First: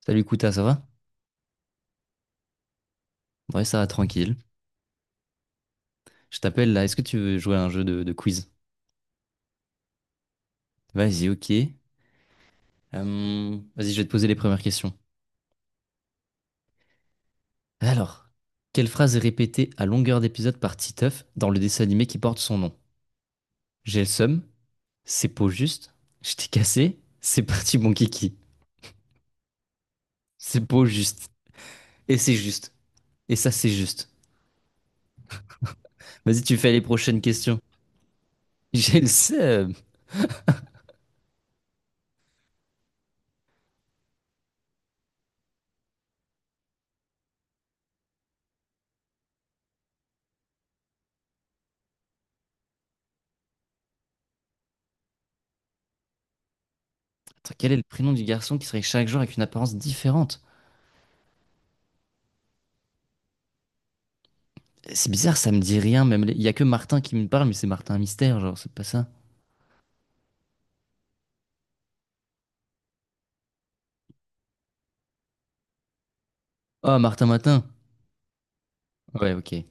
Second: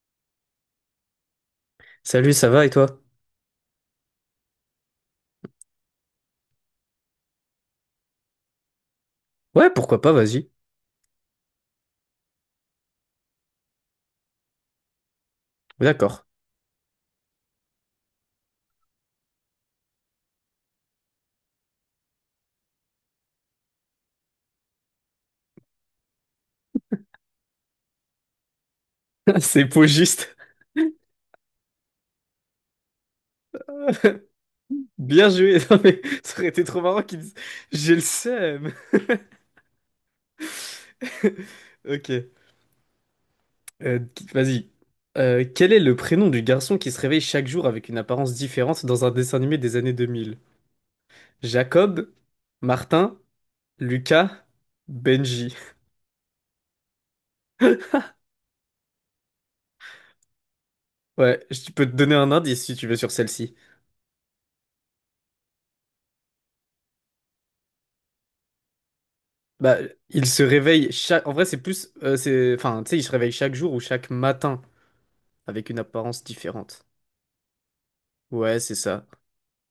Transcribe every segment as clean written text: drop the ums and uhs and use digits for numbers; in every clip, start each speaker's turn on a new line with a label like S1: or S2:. S1: Salut Kouta, ça va?
S2: Salut, ça va et toi?
S1: Ouais, ça va tranquille. Je t'appelle là, est-ce que tu veux jouer à un jeu de quiz?
S2: Ouais, pourquoi pas, vas-y.
S1: Vas-y, ok. Vas-y, je vais te poser les premières questions.
S2: D'accord.
S1: Alors, quelle phrase est répétée à longueur d'épisode par Titeuf dans le dessin animé qui porte son nom? J'ai le seum, c'est pas juste, je t'ai cassé, c'est parti mon kiki.
S2: C'est pogiste.
S1: C'est pas juste, et c'est juste, et ça c'est juste.
S2: Bien joué. Non, mais ça
S1: Vas-y,
S2: aurait
S1: tu
S2: été
S1: fais
S2: trop
S1: les
S2: marrant qu'ils
S1: prochaines
S2: disent
S1: questions.
S2: j'ai le seum.
S1: J'ai le seum.
S2: Ok. Qui- vas-y. Quel est le prénom du garçon qui se réveille chaque jour avec une apparence différente dans un dessin animé des années deux mille? Jacob, Martin, Lucas, Benji.
S1: Attends, quel est le prénom du garçon qui serait chaque jour avec une apparence différente?
S2: Ouais, je peux te donner un indice si tu veux sur celle-ci.
S1: C'est bizarre, ça me dit rien. Il y a que Martin qui me parle, mais c'est Martin Mystère, genre c'est pas ça.
S2: Bah, il se réveille chaque. En vrai, c'est plus. C'est... Enfin, tu sais, il se réveille chaque jour ou chaque matin, avec une apparence différente.
S1: Ah, Martin Matin.
S2: Ouais, c'est ça.
S1: Ouais, ok. Mais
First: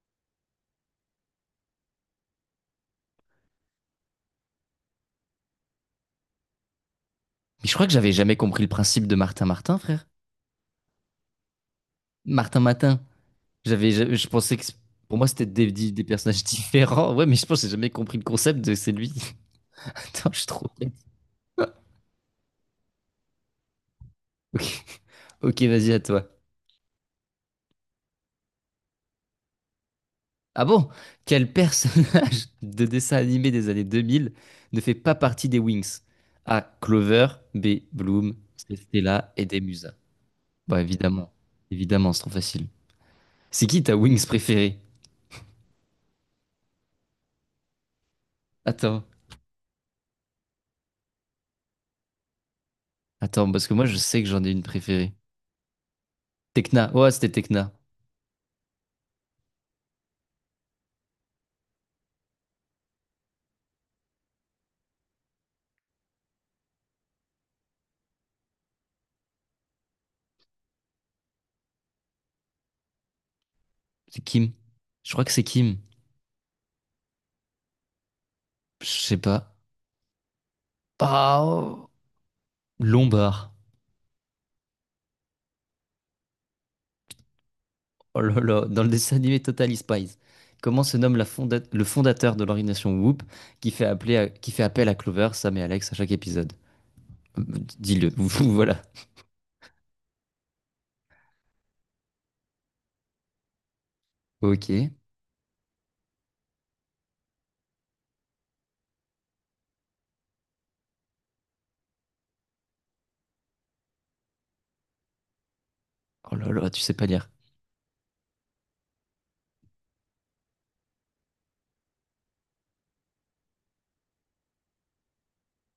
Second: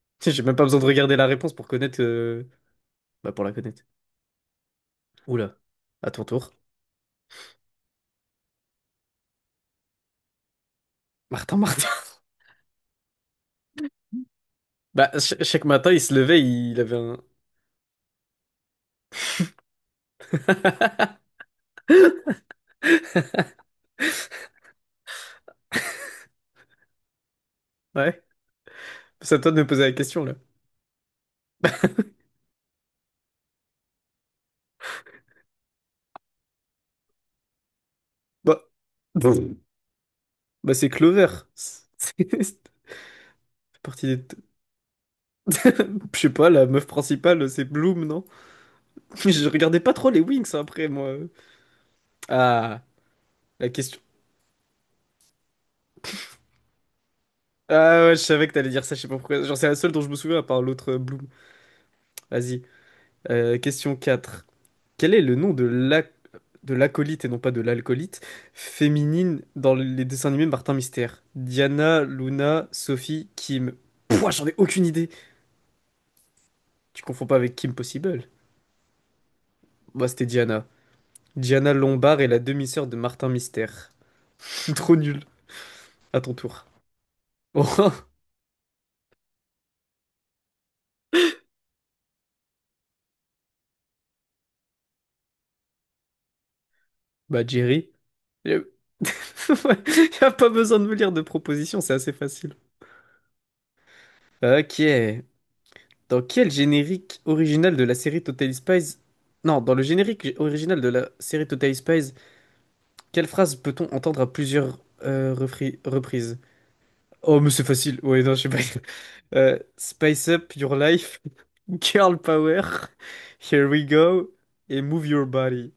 S2: J'ai même pas besoin de regarder la réponse pour connaître. Bah, pour la connaître. Oula, à ton tour.
S1: je crois que j'avais jamais compris le principe de Martin Martin, frère.
S2: Martin, Martin.
S1: Martin Matin. Je pensais
S2: Bah,
S1: pour moi c'était
S2: chaque matin, il
S1: des
S2: se levait,
S1: personnages
S2: il avait
S1: différents.
S2: un.
S1: Ouais, mais je pense que j'ai jamais compris le concept de c'est lui. Attends, je suis trop bête. Ok, ok, vas-y à toi.
S2: Ouais, c'est à toi de me poser la question, là.
S1: Ah bon? Quel personnage de dessin animé des années 2000 ne fait pas partie des Wings? A. Clover, B. Bloom,
S2: Bah,
S1: C. Stella et
S2: bon,
S1: D. Musa.
S2: bah
S1: Bah
S2: c'est Clover.
S1: évidemment,
S2: C'est
S1: évidemment, c'est trop
S2: c'est
S1: facile. C'est qui ta
S2: partie
S1: Wings
S2: des.
S1: préférée?
S2: Je sais pas, la meuf principale, c'est Bloom, non?
S1: Attends,
S2: Je regardais pas trop les Wings après, moi. Ah,
S1: attends, parce
S2: la
S1: que moi je
S2: question.
S1: sais que j'en ai une préférée. Tekna, ouais c'était Tekna.
S2: Ah ouais, je savais que t'allais dire ça, je sais pas pourquoi. Genre, c'est la seule dont je me souviens à part l'autre Bloom. Vas-y. Question 4. Quel est le nom de de l'acolyte, et non pas de l'alcoolite, féminine dans les dessins animés Martin Mystère? Diana, Luna, Sophie, Kim.
S1: C'est
S2: Pouah, j'en
S1: Kim.
S2: ai aucune idée.
S1: Je crois que c'est Kim.
S2: Tu confonds pas avec Kim Possible?
S1: Je sais pas.
S2: Moi, c'était Diana.
S1: Ah,
S2: Diana
S1: oh.
S2: Lombard est la demi-sœur de Martin
S1: Lombard.
S2: Mystère. Trop nul. À ton tour. Oh,
S1: Oh là là, dans le dessin animé Totally Spies. Comment se nomme le fondateur de l'organisation Whoop qui fait appel à Clover, Sam et Alex à chaque épisode? Euh,
S2: bah Jerry.
S1: Dis-le, voilà.
S2: Y a pas besoin de me lire de propositions, c'est assez facile.
S1: Ok.
S2: Ok. Dans quel générique original de la série Totally Spies... Non, dans le générique original de la série Totally Spies, quelle phrase peut-on entendre à plusieurs
S1: Oh
S2: reprises?
S1: là là, tu sais pas lire.
S2: Oh, mais c'est facile. Ouais, non, je sais pas. Spice up your life, girl power, here we go, et move your body.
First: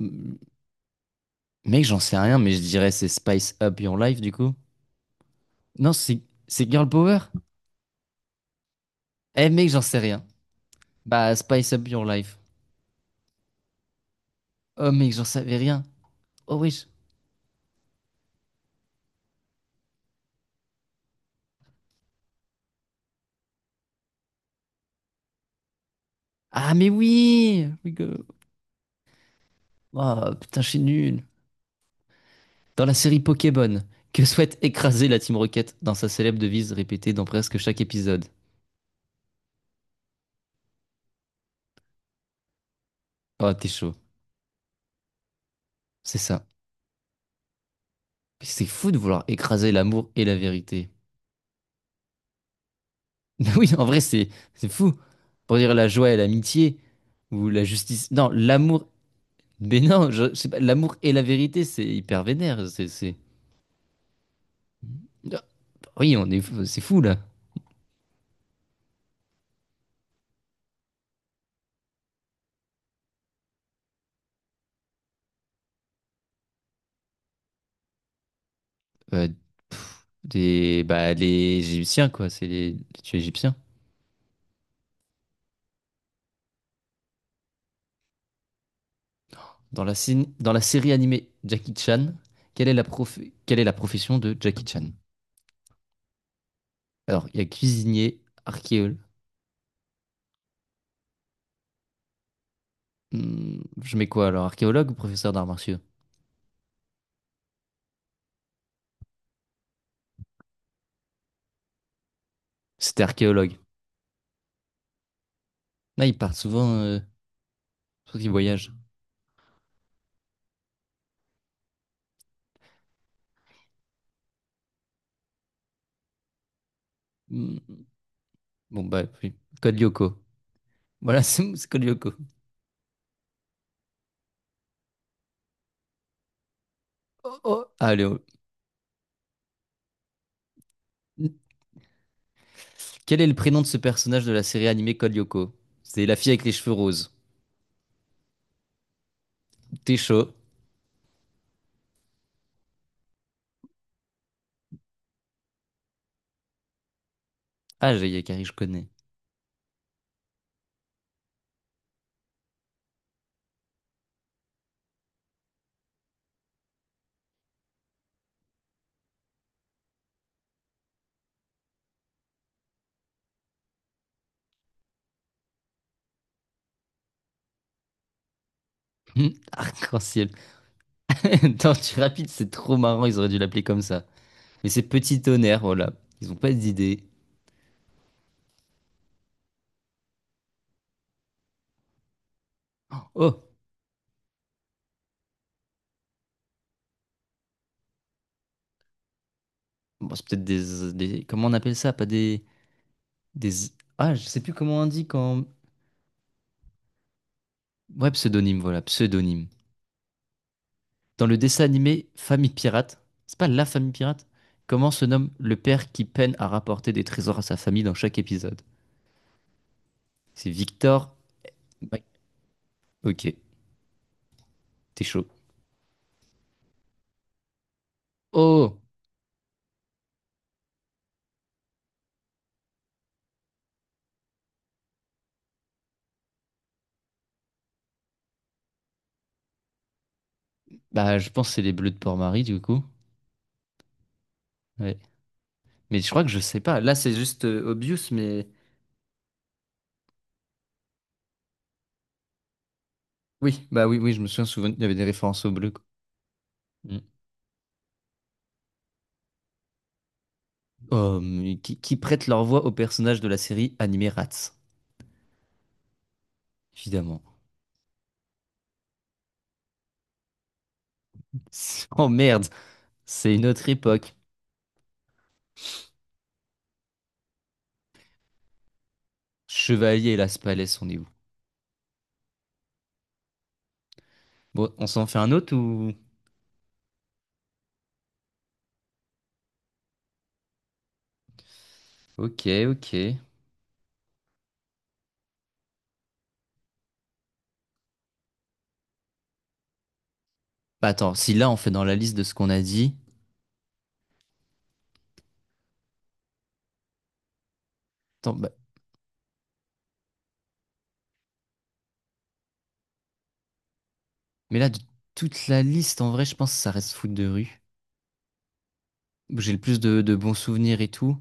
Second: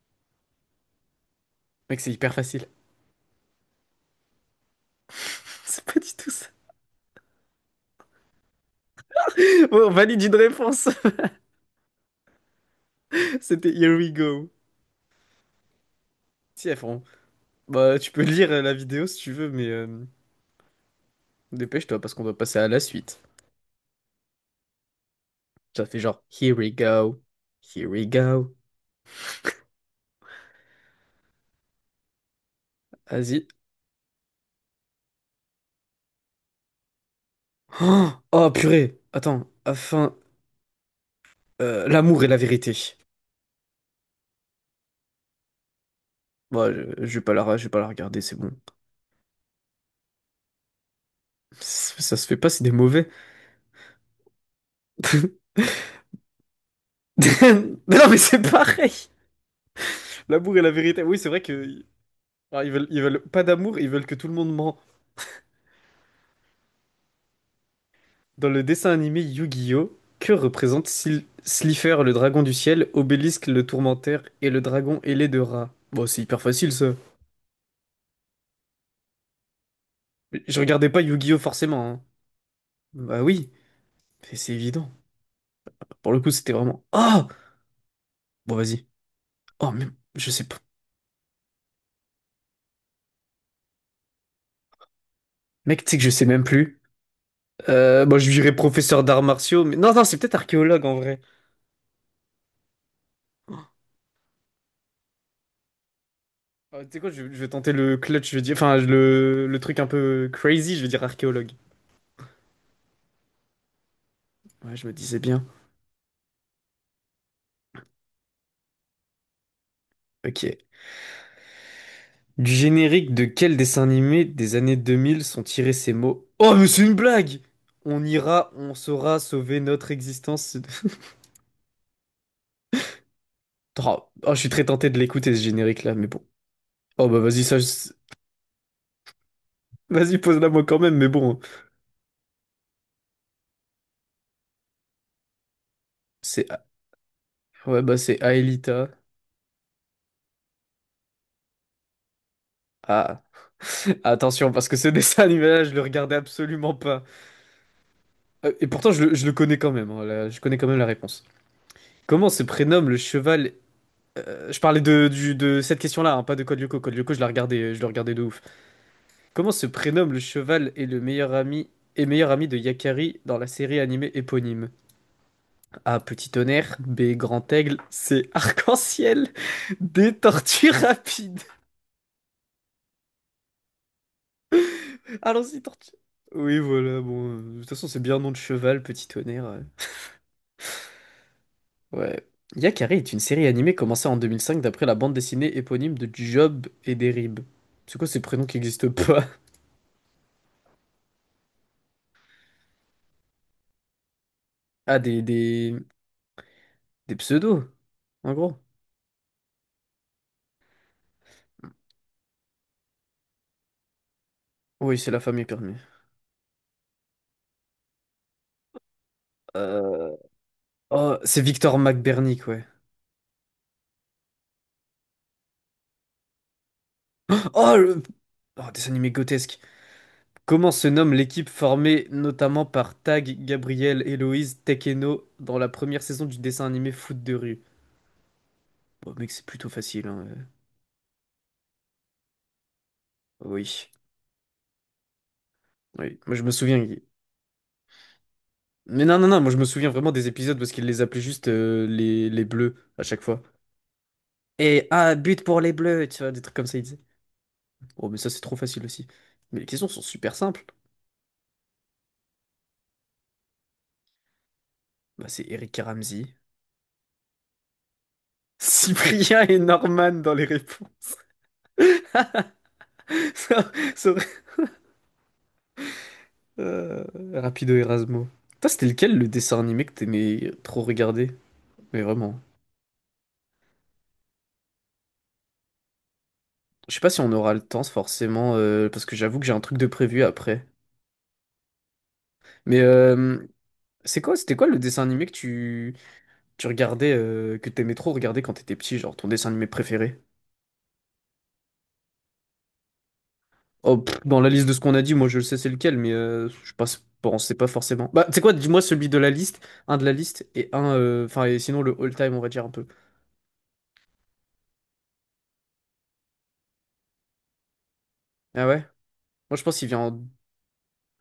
S1: M- Mec, j'en
S2: Mec, c'est
S1: sais
S2: hyper
S1: rien, mais je
S2: facile.
S1: dirais c'est Spice Up Your Life du coup.
S2: C'est
S1: Non,
S2: pas du
S1: c'est
S2: tout ça.
S1: c'est Girl Power? Eh mec, j'en
S2: Bon, on
S1: sais
S2: valide
S1: rien.
S2: une réponse.
S1: Bah, Spice Up Your Life.
S2: C'était here we go.
S1: Oh mec, j'en savais rien. Oh
S2: Si, elles
S1: wesh.
S2: font- Bah, tu peux lire la vidéo si tu veux, mais dépêche-toi parce qu'on doit passer à la suite. Ça fait genre, here we
S1: Ah mais
S2: go,
S1: oui!
S2: here
S1: We
S2: we
S1: go.
S2: go.
S1: Oh putain, je suis nul. Dans la série
S2: Vas-y.
S1: Pokémon, que souhaite écraser la Team Rocket dans sa célèbre devise répétée dans presque chaque
S2: Oh,
S1: épisode?
S2: oh, purée. Attends, afin... l'amour et la vérité.
S1: Oh, t'es chaud. C'est ça.
S2: Moi, je vais pas la, je vais pas la regarder, c'est bon.
S1: C'est fou de vouloir écraser l'amour et la vérité.
S2: Ça se fait pas, c'est des mauvais.
S1: Oui, en vrai, c'est fou. Pour dire la joie et l'amitié, ou la
S2: Mais non,
S1: justice.
S2: mais
S1: Non,
S2: c'est
S1: l'amour.
S2: pareil.
S1: Mais non, je sais
S2: L'amour
S1: pas,
S2: et la
S1: l'amour
S2: vérité.
S1: et
S2: Oui,
S1: la
S2: c'est vrai
S1: vérité, c'est
S2: que...
S1: hyper
S2: alors,
S1: vénère.
S2: ils veulent pas d'amour, ils veulent que tout le monde ment.
S1: Ah, oui, c'est fou là.
S2: Dans le dessin animé Yu-Gi-Oh! Que représente Slifer, le dragon du ciel, Obélisque, le tourmentaire et le dragon ailé de rat? Bon, c'est hyper facile ça.
S1: Euh,
S2: Je
S1: des,
S2: regardais pas
S1: bah,
S2: Yu-Gi-Oh!
S1: les
S2: forcément, hein.
S1: Égyptiens, quoi, c'est les tués
S2: Bah oui,
S1: égyptiens.
S2: c'est évident. Pour le coup, c'était vraiment. Oh! Bon, vas-y. Oh, mais je sais
S1: Dans
S2: pas.
S1: la série animée Jackie Chan, quelle est la prof- quelle est la profession de Jackie Chan?
S2: Mec, tu sais que je sais même plus.
S1: Alors, il y a
S2: Moi,
S1: cuisinier,
S2: je dirais
S1: archéologue.
S2: professeur d'arts martiaux, mais non, c'est peut-être archéologue en vrai.
S1: Hmm, je mets quoi alors? Archéologue ou professeur d'arts martiaux?
S2: Ah, tu sais quoi, je vais tenter le clutch, je vais dire. Enfin, le truc un peu crazy, je vais dire archéologue.
S1: C'était archéologue.
S2: Ouais, je me disais bien.
S1: Là, ils partent souvent, surtout qu'ils voyagent.
S2: Ok. Du générique de quel dessin animé des années 2000 sont tirés ces mots? Oh, mais c'est une blague!
S1: Hmm,
S2: On ira, on
S1: bon, bah,
S2: saura
S1: oui.
S2: sauver
S1: Code
S2: notre
S1: Lyoko.
S2: existence.
S1: Voilà, c'est Code Lyoko.
S2: Oh, oh, je suis très tenté de l'écouter ce générique-là, mais bon. Oh bah
S1: Oh,
S2: vas-y, ça.
S1: oh. Allez, oh.
S2: Vas-y, pose-la moi quand même, mais bon.
S1: Quel est le prénom de ce personnage de la série animée Code Lyoko? C'est la fille avec
S2: C'est,
S1: les cheveux roses.
S2: ouais, bah c'est Aelita.
S1: T'es chaud.
S2: Ah, attention, parce que ce dessin animé-là, je le regardais absolument pas.
S1: Ah, j'ai Yakari, je
S2: Et
S1: connais.
S2: pourtant, je le connais quand même, hein, je connais quand même la réponse. Comment se prénomme le cheval... Je parlais de, de cette question-là, hein, pas de Code Lyoko. Code Lyoko, je le regardais de ouf. Comment se prénomme le cheval et le meilleur ami... Et meilleur ami de Yakari dans la série animée éponyme. A. Petit tonnerre. B. Grand aigle. C.
S1: Hmm,
S2: Arc-en-ciel. D.
S1: arc-en-ciel.
S2: Tortue rapide.
S1: Tortue rapide, c'est trop marrant, ils auraient dû l'appeler comme ça. Mais c'est Petit Tonnerre,
S2: Allons-y,
S1: voilà.
S2: tortue.
S1: Ils ont pas
S2: Oui, voilà,
S1: d'idée.
S2: bon. De toute façon, c'est bien un nom de cheval, petit tonnerre. Ouais. Yakari est une
S1: Oh,
S2: série animée commencée en 2005 d'après la bande dessinée éponyme de Job et Derib. C'est quoi ces prénoms qui n'existent pas?
S1: bon, c'est peut-être Comment on appelle ça? Pas des... des... Ah, je sais plus comment on
S2: Ah,
S1: dit quand...
S2: des pseudos,
S1: Ouais,
S2: en gros.
S1: pseudonyme, voilà, pseudonyme. Dans le dessin animé Famille Pirate, c'est pas la famille pirate? Comment
S2: Oui,
S1: se
S2: c'est la
S1: nomme
S2: famille
S1: le
S2: permis.
S1: père qui peine à rapporter des trésors à sa famille dans chaque épisode?
S2: Euh...
S1: C'est Victor,
S2: Oh, c'est Victor
S1: ouais.
S2: McBernick, ouais.
S1: Ok, t'es chaud.
S2: Oh, le... oh,
S1: Oh,
S2: dessin animé grotesque. Comment se nomme l'équipe formée notamment par Tag, Gabriel, Héloïse, Tekeno dans la première saison du dessin animé Foot de rue? Bon, mec, c'est plutôt facile, hein.
S1: bah je pense que c'est les bleus de Port-Marie du coup.
S2: Oui,
S1: Ouais. Mais je
S2: oui.
S1: crois que
S2: Moi,
S1: je
S2: je me
S1: sais
S2: souviens.
S1: pas. Là c'est juste obvious, mais
S2: Mais non. Moi, je me souviens vraiment des épisodes parce qu'il les appelait juste les bleus à chaque fois.
S1: oui, bah oui, oui, je me souviens souvent, il y
S2: Et
S1: avait des
S2: ah, but
S1: références aux
S2: pour
S1: bleus,
S2: les
S1: quoi.
S2: bleus, tu vois, des trucs comme ça, il
S1: Mm.
S2: disait. Oh, mais ça, c'est trop facile aussi. Mais les questions sont super simples.
S1: Oh, mais qui prêtent leur voix aux personnages de la série animée Rats,
S2: Bah, c'est Eric et Ramzy,
S1: évidemment.
S2: Cyprien et Norman dans les réponses.
S1: Oh merde, c'est une autre
S2: Ça- ça
S1: époque.
S2: aurait- Euh, Rapido Erasmo. Toi, c'était lequel le dessin animé que
S1: Chevalier et Las
S2: t'aimais
S1: Palais
S2: trop
S1: on est où?
S2: regarder? Mais vraiment.
S1: Bon, on s'en fait un autre ou...
S2: Je sais pas si on aura le temps, forcément, parce que j'avoue que j'ai un truc de prévu après.
S1: Ok,
S2: Mais
S1: ok.
S2: euh, c'était quoi le dessin animé que tu regardais, que t'aimais trop regarder quand t'étais petit, genre ton dessin animé préféré?
S1: Bah attends, si là on fait dans la liste de ce qu'on a dit...
S2: Oh, pff, dans la liste de ce qu'on a dit, moi je le sais c'est lequel, mais je pense, bon, c'est pas forcément. Bah,
S1: Attends,
S2: c'est
S1: bah,
S2: quoi, dis-moi celui de la liste, un de la liste et un, enfin, et sinon le all-time, on va dire un peu.
S1: mais là de toute la liste, en vrai, je pense que ça reste foot de rue
S2: Ah ouais?
S1: où j'ai
S2: Moi
S1: le
S2: je pense
S1: plus
S2: qu'il vient
S1: de
S2: en,
S1: bons souvenirs et tout,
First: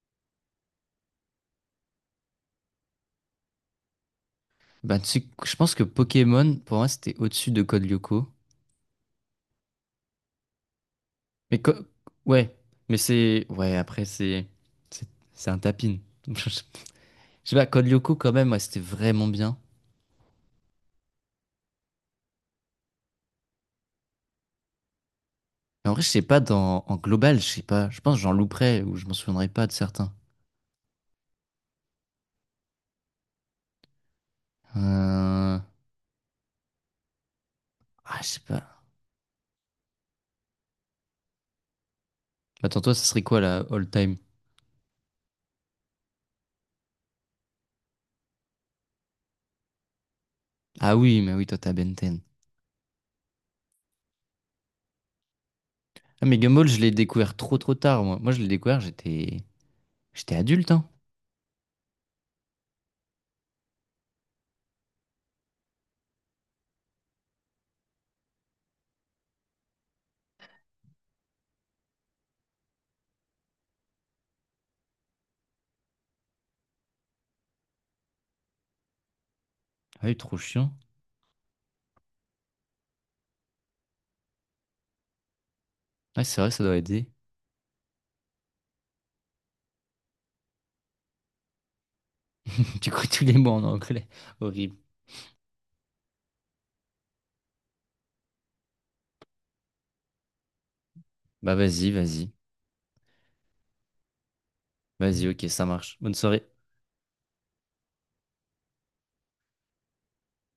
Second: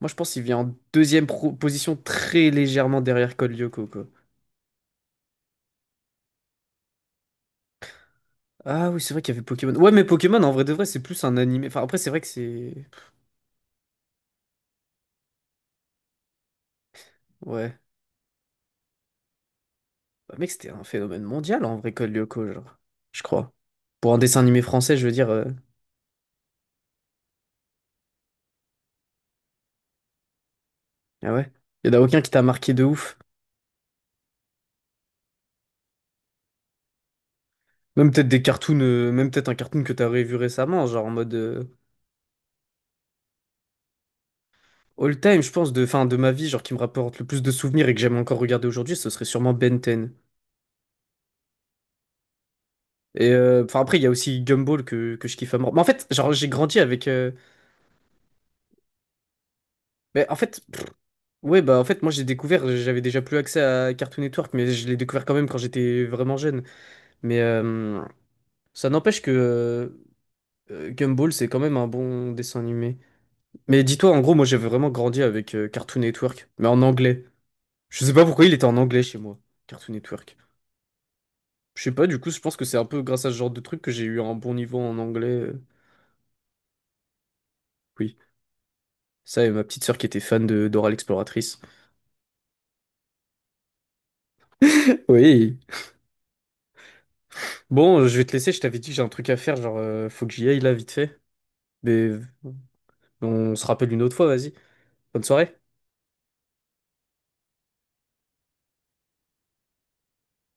S2: moi je pense qu'il vient en deuxième position très légèrement derrière Code Lyoko, quoi.
S1: bah, tu sais, je pense que Pokémon, pour moi, c'était au-dessus de Code Lyoko.
S2: Ah oui, c'est vrai qu'il y avait Pokémon. Ouais, mais Pokémon, en vrai de vrai, c'est plus un
S1: Mais
S2: animé.
S1: co-
S2: Enfin, après, c'est vrai que
S1: ouais,
S2: c'est.
S1: mais c'est... Ouais, après, c'est... C'est c'est un tapin. Je sais pas,
S2: Ouais.
S1: Code Lyoko, quand même, ouais, c'était vraiment bien.
S2: Bah, mec, c'était un phénomène mondial en vrai, Code Lyoko, genre. Je crois. Pour un dessin animé français, je veux dire.
S1: Mais en vrai, je sais pas, en global, je sais pas. Je pense que j'en louperais ou je m'en souviendrai pas de certains.
S2: Ah ouais. Y en a aucun qui t'a marqué de ouf.
S1: Euh...
S2: Même
S1: Ah, je
S2: peut-être
S1: sais
S2: des cartoons,
S1: pas.
S2: même peut-être un cartoon que t'as revu récemment, genre en mode
S1: Attends, toi, ça serait quoi, la all-time?
S2: all time, je pense, fin, de ma vie, genre qui me rapporte le plus de souvenirs et que j'aime encore regarder aujourd'hui, ce serait sûrement Ben 10.
S1: Ah oui, mais oui, toi, t'as Ben 10.
S2: Et enfin après, il y a aussi Gumball que je kiffe à mort. Mais en fait,
S1: Ah,
S2: genre
S1: mais
S2: j'ai
S1: Gumball, je
S2: grandi
S1: l'ai
S2: avec.
S1: découvert trop, trop tard, moi. Moi, je l'ai découvert, j'étais...
S2: Mais
S1: J'étais
S2: en fait,
S1: adulte, hein.
S2: ouais, bah en fait, moi j'ai découvert, j'avais déjà plus accès à Cartoon Network, mais je l'ai découvert quand même quand j'étais vraiment jeune. Mais, euh, Ça n'empêche que Gumball, c'est quand même un bon dessin animé. Mais dis-toi, en gros, moi j'avais vraiment grandi avec Cartoon Network, mais en anglais. Je sais pas pourquoi il était en anglais chez moi, Cartoon
S1: Ah oui, trop
S2: Network.
S1: chiant.
S2: Je sais pas, du coup, je pense que c'est un peu grâce à ce genre de truc que j'ai eu un bon niveau en anglais.
S1: Ouais, c'est vrai, ça doit aider.
S2: Oui, ça et ma petite sœur qui était fan de Dora l'exploratrice.
S1: Du coup, tous les mots en anglais. Horrible.
S2: Oui. Bon, je vais te laisser, je t'avais dit que j'ai un truc à faire, faut que j'y aille là, vite fait.
S1: Bah, vas-y,
S2: Mais
S1: vas-y.
S2: on se rappelle une autre fois, vas-y. Bonne
S1: Vas-y, ok,
S2: soirée.
S1: ça marche. Bonne soirée.